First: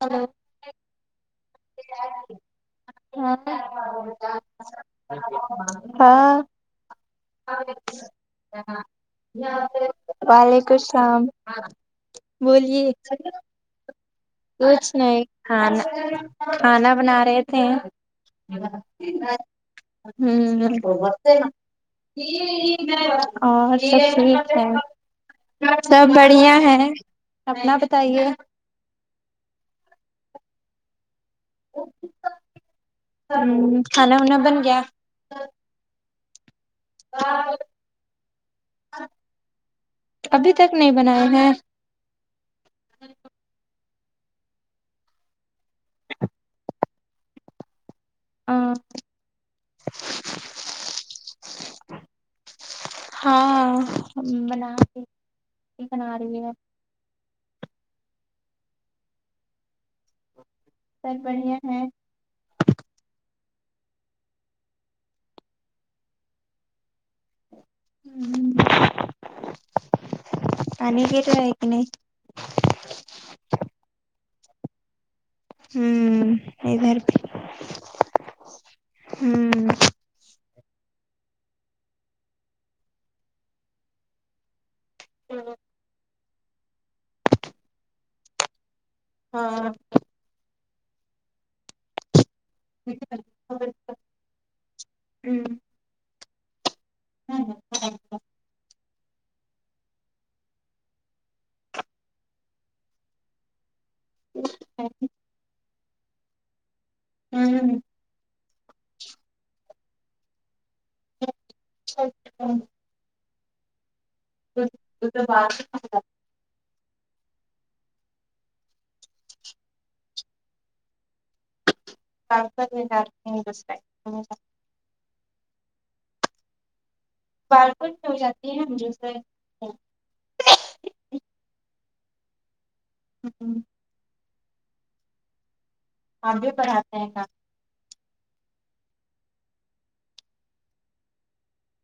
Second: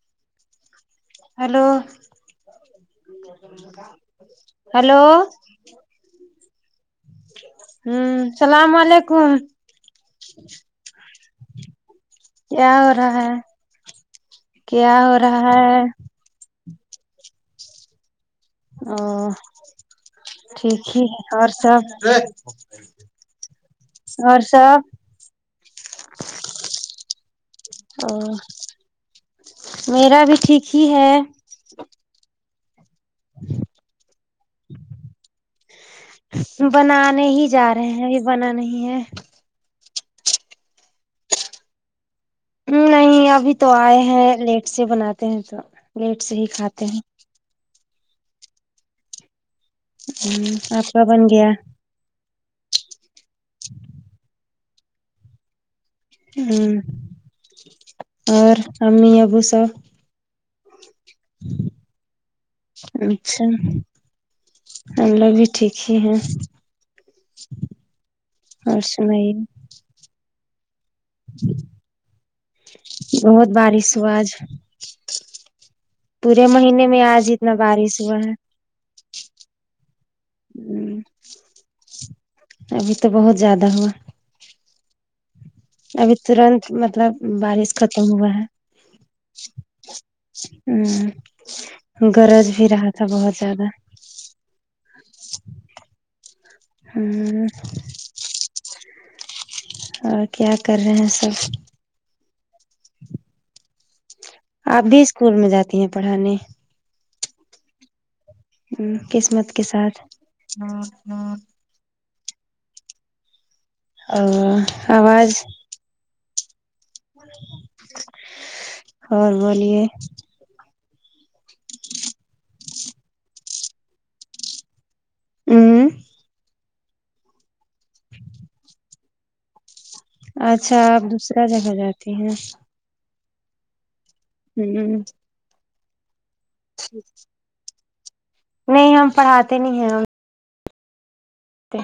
hello hello hello ہاں ہوں سلام علیکم وعلیکم اسلام کیا ہو رہا ہے کچھ کیا ہو نہیں رہا ہے کھانا کھانا بنا رہے تھے او [unintelligible] ٹھیک ہی ہمم ہے سب اور ٹھیک اور سب ہے سب بڑھیا ہے اپنا او بتائیے میرا بھی ٹھیک ہی ہے اوک [unintelligible] ہمم کھانا وانا بن گیا بنانے ہی جا رہے ہیں ابھی بنا نہیں ہے ابھی تک نہیں بنائے ہیں نہیں ابھی تو آئے ہیں لیٹ سے بناتے ہیں تو لیٹ سے ہی کھاتے ہیں اں ہمم آپ کا بن گیا ہاں ہم بنا رہے ہمم اور امی ابو سب سب بڑھیا ہے اچھا ہم لوگ بھی ٹھیک ہی ہیں اور سنائیے پانی کے تو ہے کہ نہیں بہت بارش ہوا آج پورے ہ مہینے ادھر میں بھی آج ہی اتنا بارش ہوا ہے ہمم ابھی تو بہت زیادہ ہوا ہمم ابھی ترنت مطلب بارش ختم ہوا ہے ہاں ہوں گرج بھی رہا تھا بہت زیادہ ہاں ہوں اور کیا کر رہے ہیں سب آپ بھی اسکول میں جاتی ہیں پڑھانے ہوں ہ قسمت کے ساتھ ہمم ہچ اچ [unintelligible] ا ہ اور آواز اور بولیے کا کرزار [unintelligible] دوسر اوں بار پ [unintelligible] ٹ میں ہو جاتی ہے مجھے سے اچھا آپ دوسرا جگہ جاتی ہیں ہوں ہوں ہاں ج جچ نہیں ہم پڑھاتے نہیں ہیں ہم ہ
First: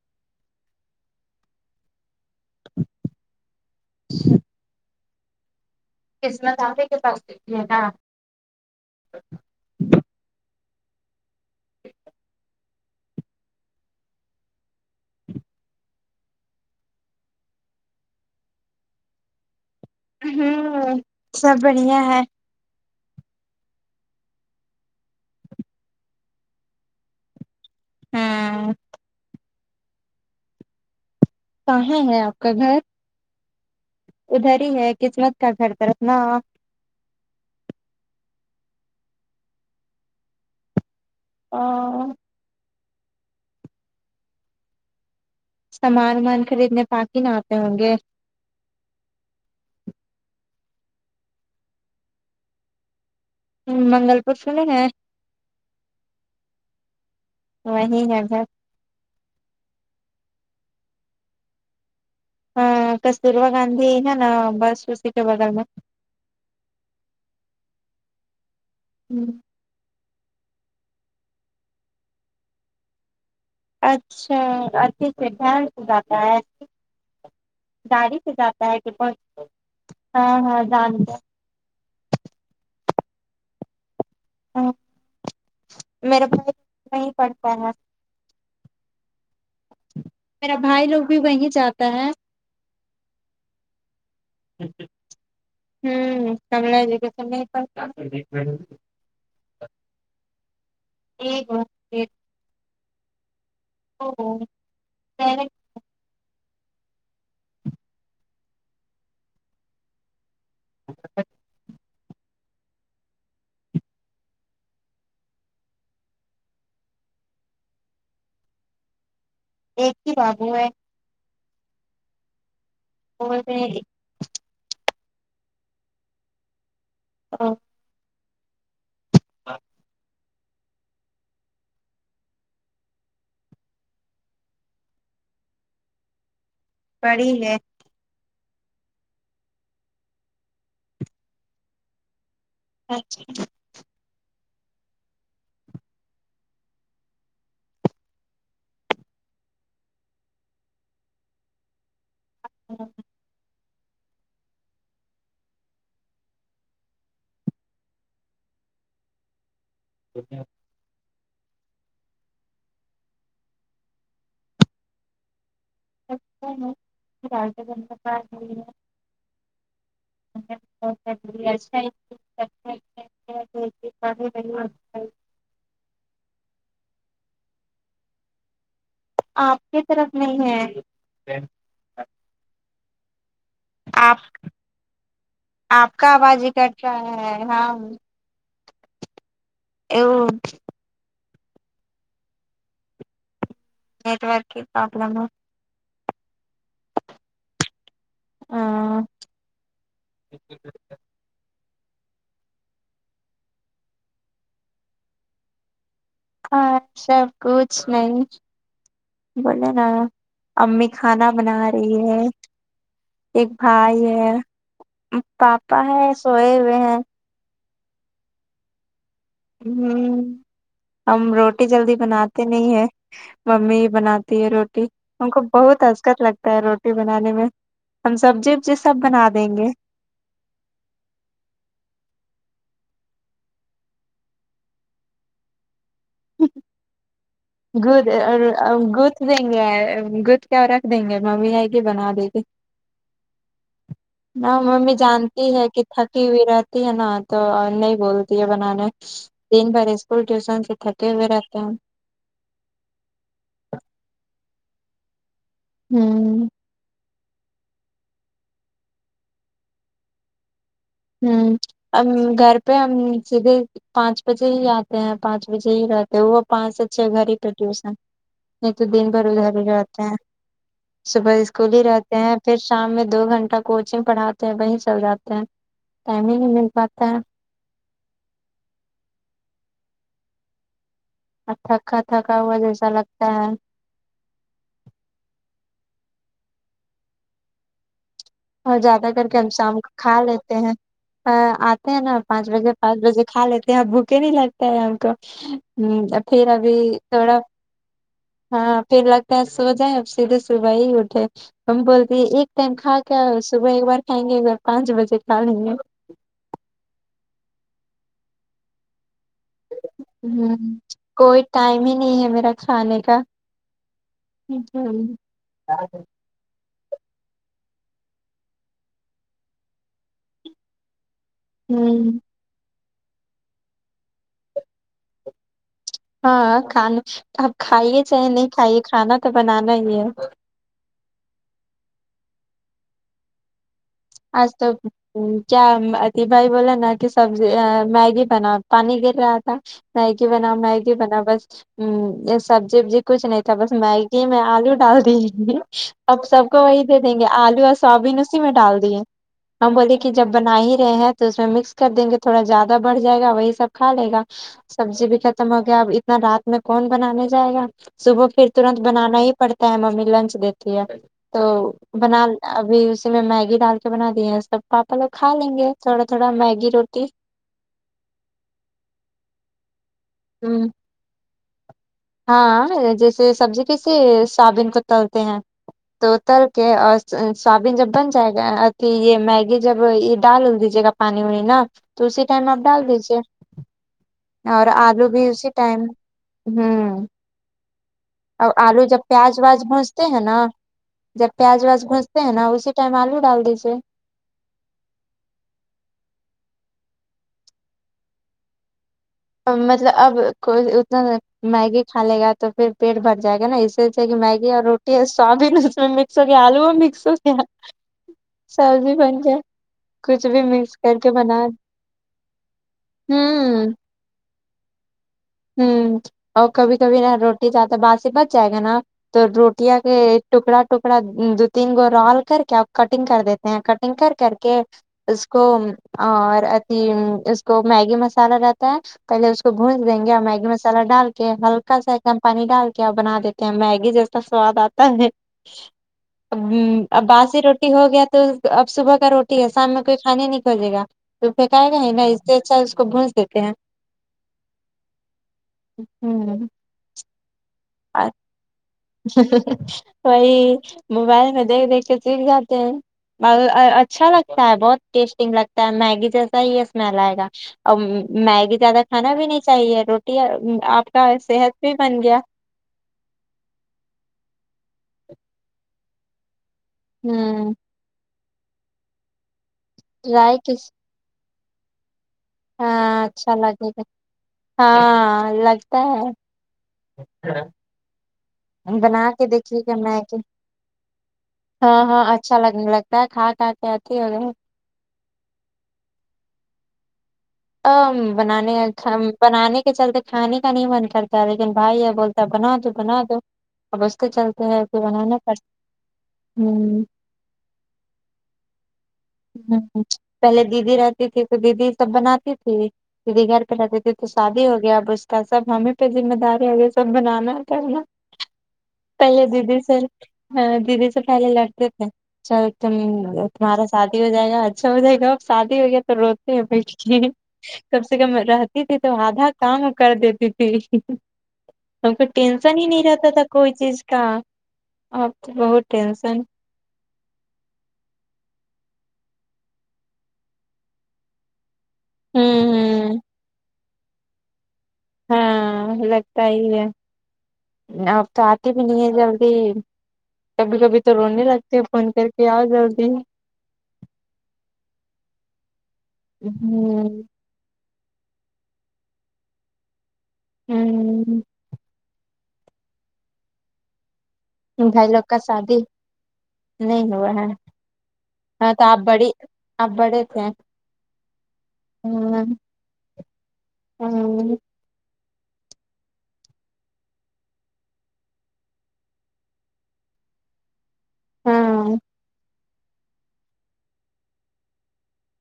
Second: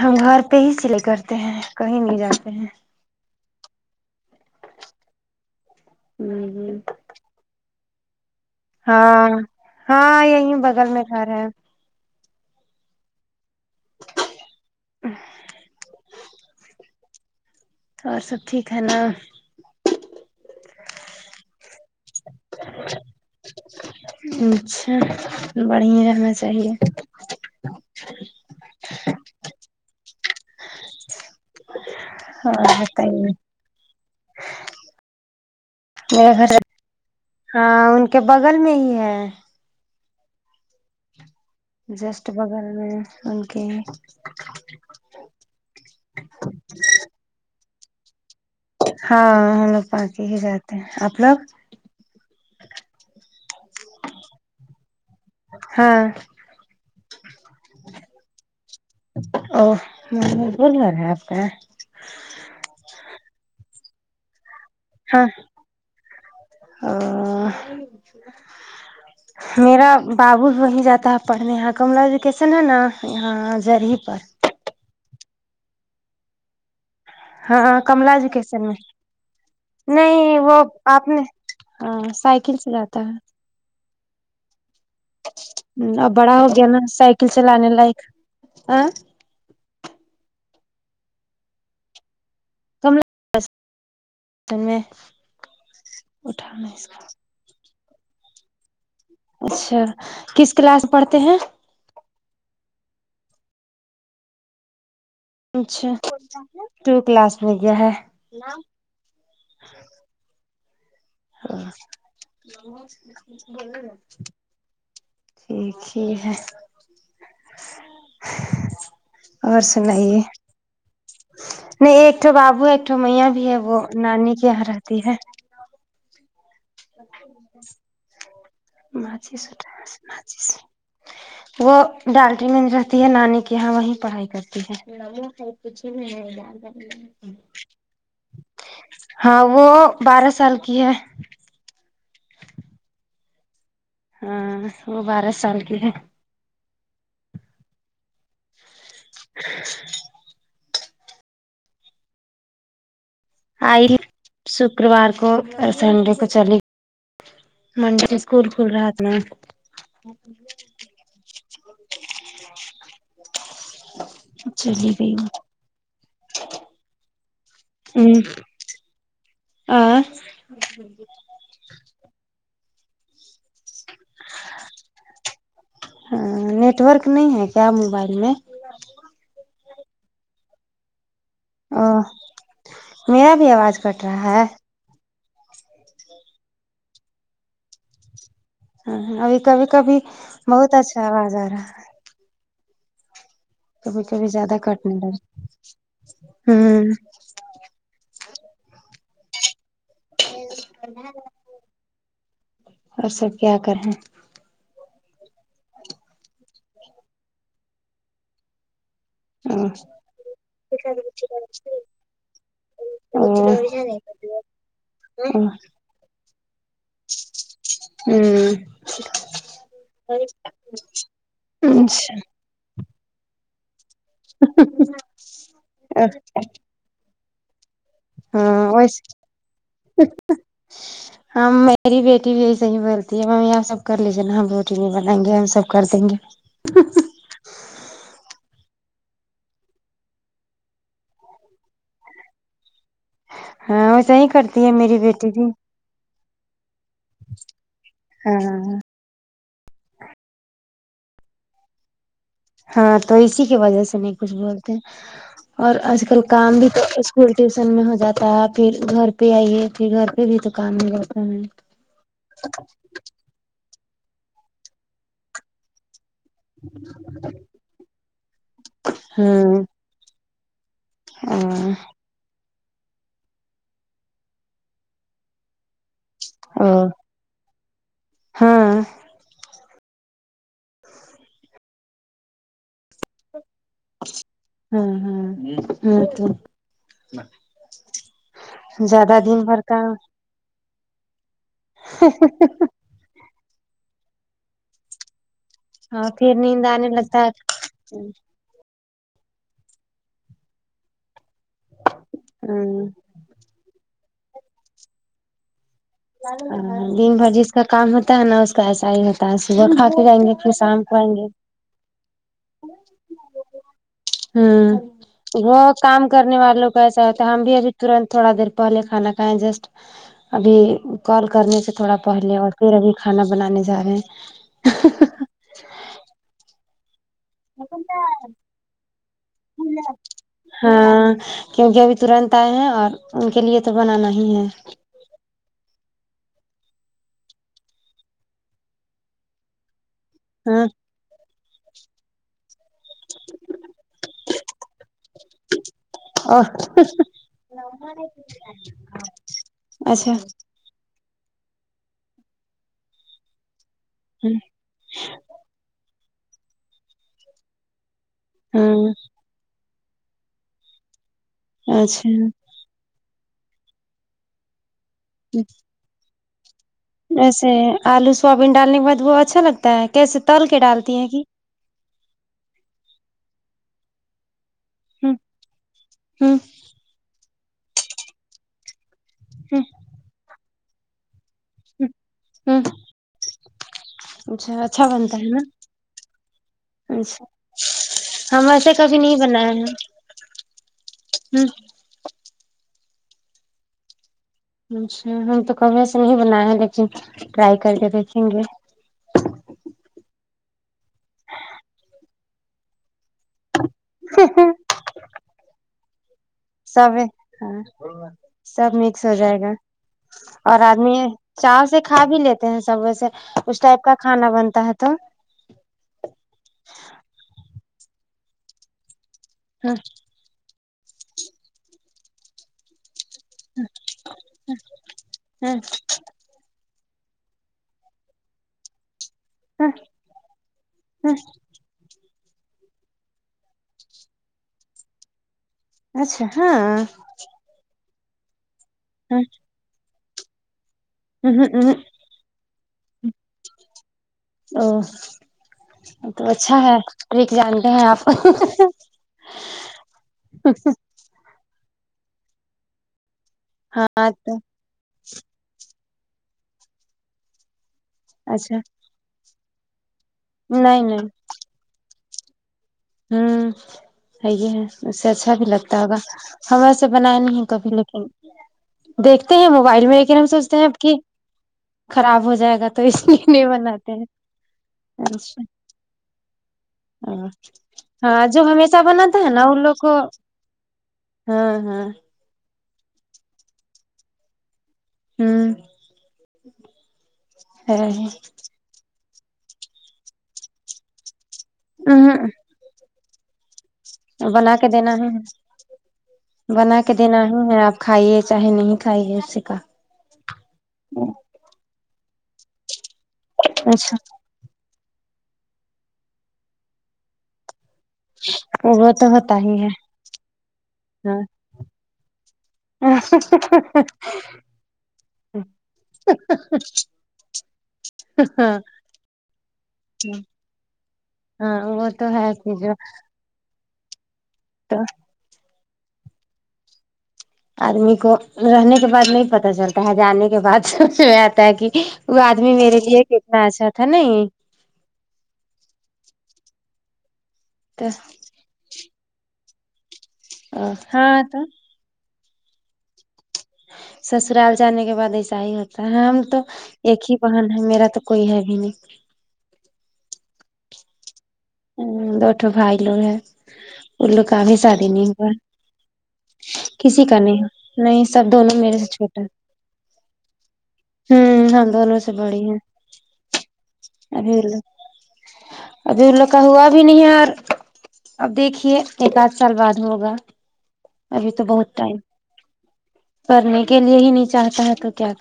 ہم گھر پہ ہی سلے کرتے ہیں کہیں نہیں جاتے ہیں ہوں قسمت ہوں آپے کے پاس دےتی ہے کا ہاں ہاں یہی بغل میں گھر ہیں اور سب ٹھیک ہے نا ہوں ہوں سب بڑھیا ہے اچھا بڑھیا رہنا چاہیے ہاں کہے ہے آپ کا گھر کئی ادھر ہی ہے قسمت کا گھر طرف نا مے گھر ہاں ان کے بغل میں ہی ہے اور جسٹ بغل میں ان کے سامان ومان خریدنے پااک ہی نہ آتے ہوں گے ہاں ہم لوگ پانچ ہی جاتے ہیں آپ لوگ ہ منگل پور سنے ہیں ہاں وہی ہے گھر او بول رہ رہے آپ کا ہ کستوربا گاندھی نا نا بس سو س کے بغل میں ا ہوں میرا بابو بھی وہیں جاتا ہے پڑھنے یہاں کملہ ایجوکیسن ہے نا یہاں جرہی پر اچھا آپ کے سیدھانت زیادہ ہے ہاں کملا گاڑی جی سے کسن جاتا میں ہے کہ نہیں ہاں ہاں وہ آپ جانتے نے ہاں سائیکل سے جاتا ہے ہاں ہوں اب میرا بڑا ہو بھائی گیا نا وہیں سائیکل پڑھتا چلانے ہے لائق اں میرا بھائی لوگ بھی وہیں جاتا ہے [unintelligible] میں ہوں اٹھانا اللہ اس کی کا قسم میرے پاس [unintelligible] اچھا کس کلاس پڑھتے ہیں وہ [unintelligible] اچھا ٹو کلاس میں گیا ہے [unintelligible] ہاں بولا نہ ٹھیک ہی ہے اور ایک ہی سنائیے بابو ہے نہیں ایکٹو بابو ہے ایکٹو میا بھی بولتے ہے وہ ہیں نانی کے یہاں رہتی ہے سب کو ملتے ہیں نچس اٹ نچس وہ ڈالٹری میں رہتی ہے نانی کے یہاں وہیں پڑھائی کرتی ہے کچھ بھی نہیں ڈال ریں بڑی ہے ہاں وہ بارہ سال کی ہے اچھا ہاں وہ بارہ سال کی ہے [inaudible] [unintelligible] آئی شکروار کو سنڈے کو چلی منڈے کو اسکول کھل رہا تھا نا چلی گئی [unintelligible] آ [unintelligible] ہاں نیٹورک نہیں ہے کیا موبائل میں آپ کی طرف نہیں ہے اں میرا بھی آواز کٹ آپ رہا ہے آپ کا آواز ہی کٹ رہا ہے ہاں ہاں ابھی کبھی کبھی بہت اچھا آواز آ رہا ہے کبھی نیٹ کبھی ورک زیادہ کی کٹ نہیں پرابلم لگا ہوں اں اور سب کیا کرے ہاں سب کچھ نہیں ہ بولے نا امی کھانا بنا رہی ہے ہ ایک بھائی ہے پاپا ہے سوئے ہوئے ہیں ہوں ہوں ہم روٹی جلدی اچھا بنا تی نہیں ہے ممی ہی بناتی ہے روٹی ہم کو بہت ہچکت لگتا ہے روٹی بنانے میں ہم سبزی ہاں وبزی ویسے سب بنا دیں گے ہم میری بیٹی بھی ایسے ہی بولتی ہے ممی یہ سب کر لیجیے نا ہم روٹی نہیں بنائیں گے ہم سب کر دیں گے گود گودھ دیں گے گتھ کے رکھ دیں گے ممی آئے گی بنا دے گی ہاں ویسے ہی نہ کرتی ہے ممی میری بیٹی بھی جانتی ہے کہ تھکی ہوئی رہتی ہے نا تو نہیں ہاں بولتی ہے بنانے دن بھر اسکول ٹیوشن سے تھکے ہوئے رہتے ہیں ہاں تو اسی کی وجہ سے نہیں کچھ بولتے اور آج کل ہوں کام بھی تو اسکول ٹیوشن میں ہو جاتا ہے پھر گھر پہ آئیے پھر گھر پہ بھی تو کام نہیں ہوتا ہمم ہم گھر پہ ہم سیدھے پانچ بجے ہی آتے ہیں پانچ بجے ہی رہ وہ پانچ سے چھ گھر ہی پر ہےٹیوشن نہیں تو دن بھر ادھر ہاں ہی رہتے ہیں صبح ہاں اسکول ہی رہتے ہیں پھر شام میں دو گھنٹہ کوچنگ پڑھاتے ہیں وہی چل جاتے ہیں ٹائم ہی نہیں مل ہاں پاتا ہے ہاں اور تھکا تھکا ہوا جیسا لگتا ہے ہاں ہاں ہمم تو اور زیادہ کر دن کیا ہم بھر کا شام کو کھا لیتے ہیں آتے ہیں نا پانچ بجے پانچ بجے کھا لیتے ہیں بھوکے ہی نہیں لگتا ہے ہم کو ہمم ہاں پھر نیند ابھی آنے لگتا تھوڑا ہے ہاں پھر لگتا ہے سو جائیں اب سیدھے صبح ہی اٹھے ہم بولتی ایک ٹائم ہاں کھا کے کیا صبح ایک بار کھائیں گے پانچ بجے کھا لیں گے دن بھر جس کا کام ہوتا ہے نا اس کا ایسا ہی ہوتا ہے صبح کھا کے جائیں گے پھر ہمم شام کو آئیں گے کوئی ٹائم ہی نہیں ہے میرا کھانے کا ہ ہوں وہ کام کرنے والوں کیسا ہوتا ہم بھی ابھی ترنت تھوڑا دیر پہلے کھانا کھائیں جسٹ ابھی کال کرنے سے تھوڑا پہلے اور پھر ابھی کھانا بنانے جا رہے ہیں ہاں کھانا اب کھائیے چاہے نہیں کھائیے کھانا تو بنانا ہی ہے ہاں کیونکہ ابھی ترنت آئے ہیں اور ان کے لیے تو بنانا ہی ہے اج تو کیا اتی بھائی بولا نا کہ سبزی میگی بناو پانی گر رہا تھا میگی بناؤ ہاں میگی بناؤ بس یہ سبزی وبزی کچھ نہیں تھا بس میگی میں آلو ڈال دیں گی اب سب اور کو وہی دے دیں گے آلو اور سویابین اس اسی میں ڈال ہم بولیے کہ اچھا جب بنا ہی رہے ہیں تو اس میں مکس کر دیں گے تھوڑا زیادہ بڑھ جائے گا وہی سب کھا لے گا سبزی بھی ختم ہوگیا اب اتنا رات میں کون بنانے جائے گا صبح پھر ترنت ہاں بنانا ہی پڑتا ہے ممی لنچ دیتی ہے تو اچھا بنا ابھی اسی میں میگی ڈال کے بنا دی ہیں سب پاپا لوگ کھا لیں گے تھوڑا تھوڑا میگی روٹی ویسے آلو سویابین ڈالنے کے بعد وہ اچھا لگتا ہے کیسے تل کے ہ ڈالتی ہے کہ ہاں جیسے سبزی کیسے سویابین کو تل ہوں تے ہیں تو ہوں تل اور سویابین جب بن جائے گا تو یہ میگی جب ہوں یہ ڈال دیجیے گا پانی وانی نہا تو اسی ٹائم آپ ہوں ڈال دیجیے اچھا اور اچھا آلو بنتا بھی ہے نا اسی ٹائم ہوں اچھا ہم اور ایسے آلو کبھی جب نہیں پیاز بنایا واج ہے گھستے ہیں نا جب ہ پیاز ویاج گھستے ہیں نا اسی ٹائم آلو ڈال دیجتے اچھا ہم تو کبھی ایسے نہیں بنائے ہیں لیکن ٹرائی کر کے دیکھیں گے مطلب اب کوئی اتنا میگی کھا لے گا تو پھر پیٹ بھر جائے گا نا اس جیسے کہ میگی اور روٹی ہے سویابین اس میں ہو گیا آلو میں سب مکس ہو گیا ہاں سب سبزی مکس ہو بن جائے گا کچھ بھی اور مکس آدمی کر کے بنا چا سے کھا بھی لیتے ہیں سب ویسے اس ہوں ٹائپ کا کھانا بنتا ہے تو ہمم اور کبھی کبھی نا روٹی زیادہ باسی بچ جائے گا نا تو روٹیاں کے ٹکڑا ٹکڑا دو تین گو رال کر کیا کٹنگ کر دیتے ہیں کٹنگ کر کر کے اس کو اور اتیھی اس کو میگی مسالا رہتا ہے پہلے اس کو بھج گیا میگی مسالہ ڈال کے ہلکا سا ایک دم پانی ڈال کے اور بنا دیتے ہیں میگی جیسا سواد آتا ہے اچھا اب ہاں اب باسی روٹی ہو گیا تو اب صبح کا روٹی شام میں کوئی کھانے نہیں کھوجے گا تو پھینکائے گا ہی نا اس سے اچھا اس کو گونج دیتے ہیں او تو اچھا ہے ٹرک جانتے ہیں آپ وہی موبائل میں دیکھ دیکھ کے سیکھ جاتے ہیں اچھا ہاں تو لگتا ہے بہت ٹیسٹگ لگتا ہے میگی جیسا ہی یہ اسمیل آئے گا اور میگی اچھا زیادہ کھانا بھی نہیں چاہیے روٹی نہیں آپ نہیں کا صحت بھی بن گیا ہمم صحیح ہے اس سے اچھا بھی لگتا ہوگا ہم بنا نہیں ہے ہوں کبھی لیکن دیکھتے ہیں موبائل میں لیکن ہم ٹرائی سوچتے ہیں کس اب کی خراب ہو جائے گا تو ہاں اس لیے اچھا نہیں لگے گا بناتے ہیں ہاں اچھا لگتا ہے [unintelligible] ہاں جو ہم بنا کے دیکھیے گے ہم آ کے ہاں ہاں اچھا لگنے لگتا ہے کھا کھا کے آتی ہو ہمم ا بنانے بنانے کے چلتے کھانے کا نہیں من کر لیکن بھائی یہ بولتا ہے ہوں بنا دو بنا دو اب اس کے چلتے بنا ہیں کے کہ دینا ہے بنانا پڑ بنا ہمم کے دینا ہی ہے آپ کھائیے چاہے نہیں کھائیے اسی کا ہمم پہلے دیدی رہتی تھی تو دیدی سب بناتی تھی دیدی گھر پہ رہتی تھی اچھا تو شادی ہو گیا اب سب ہمیں پہ ذمہ داری ہے سب بنانا پڑا نا وہ تو پہلے ہوتا دیدی ہی ہے سے دیدی سے ہاں پہلے لڑتے تھے چل تم تمہارا شادی ہو جائے گا اچھا ہو جائے گا شادی ہو گیا تو روتے ہیں بلکہ کم سے کم ہاں رہتی تھی تو آدھا کام کر دیتی تھی ہاں وہ ہم کو تو ہے کہ ٹینسن ہی جو نہیں رہتا تھا کوئی چیز کا تو اب تو بہت ٹینشن آدمی کو رہنے کے بعد نہیں پتہ چلتا ہے جانے کے بعد سب سے ہو آتا ہے کہ ہ وہ آدمی میرے ہ لیے کتنا اچھا تھا نیی ہاں لگتا ہی ہے اپ تو آپ بھی نہیں ہے جلدی کبھی کبھی تو رونے لگتے ہیں فون کر کے آؤ جلدی سسرال جانے کے بعد ایسا ہی ہوتا ہے ہم تو ایک ہی بہن ہے میرا تو کوئی ہے بھی نہیں ہوں ہمم دوٹو بھائی لوگ ہے ان لوگ کا ابھی شادی بھائی لوگ نہیں کا ہوا شادی نہیں کسی ہوا کا ہے نہیں نہیں سب ہاں دونوں تو میرے آپ سے بڑی چھوٹے ہے آپ بڑے تھے ہوں ہم دونوں سے بڑی ہیں ہاں ہیلو ابھی یہ لوگ کا ہوا بھی نہیں یار اب دیکھیے ایک آدھ سال بعد ہوگا ابھی تو ہاں بہت ٹائم پڑھنے کے لیے ہی نہیں چاہتا ہے تو کیا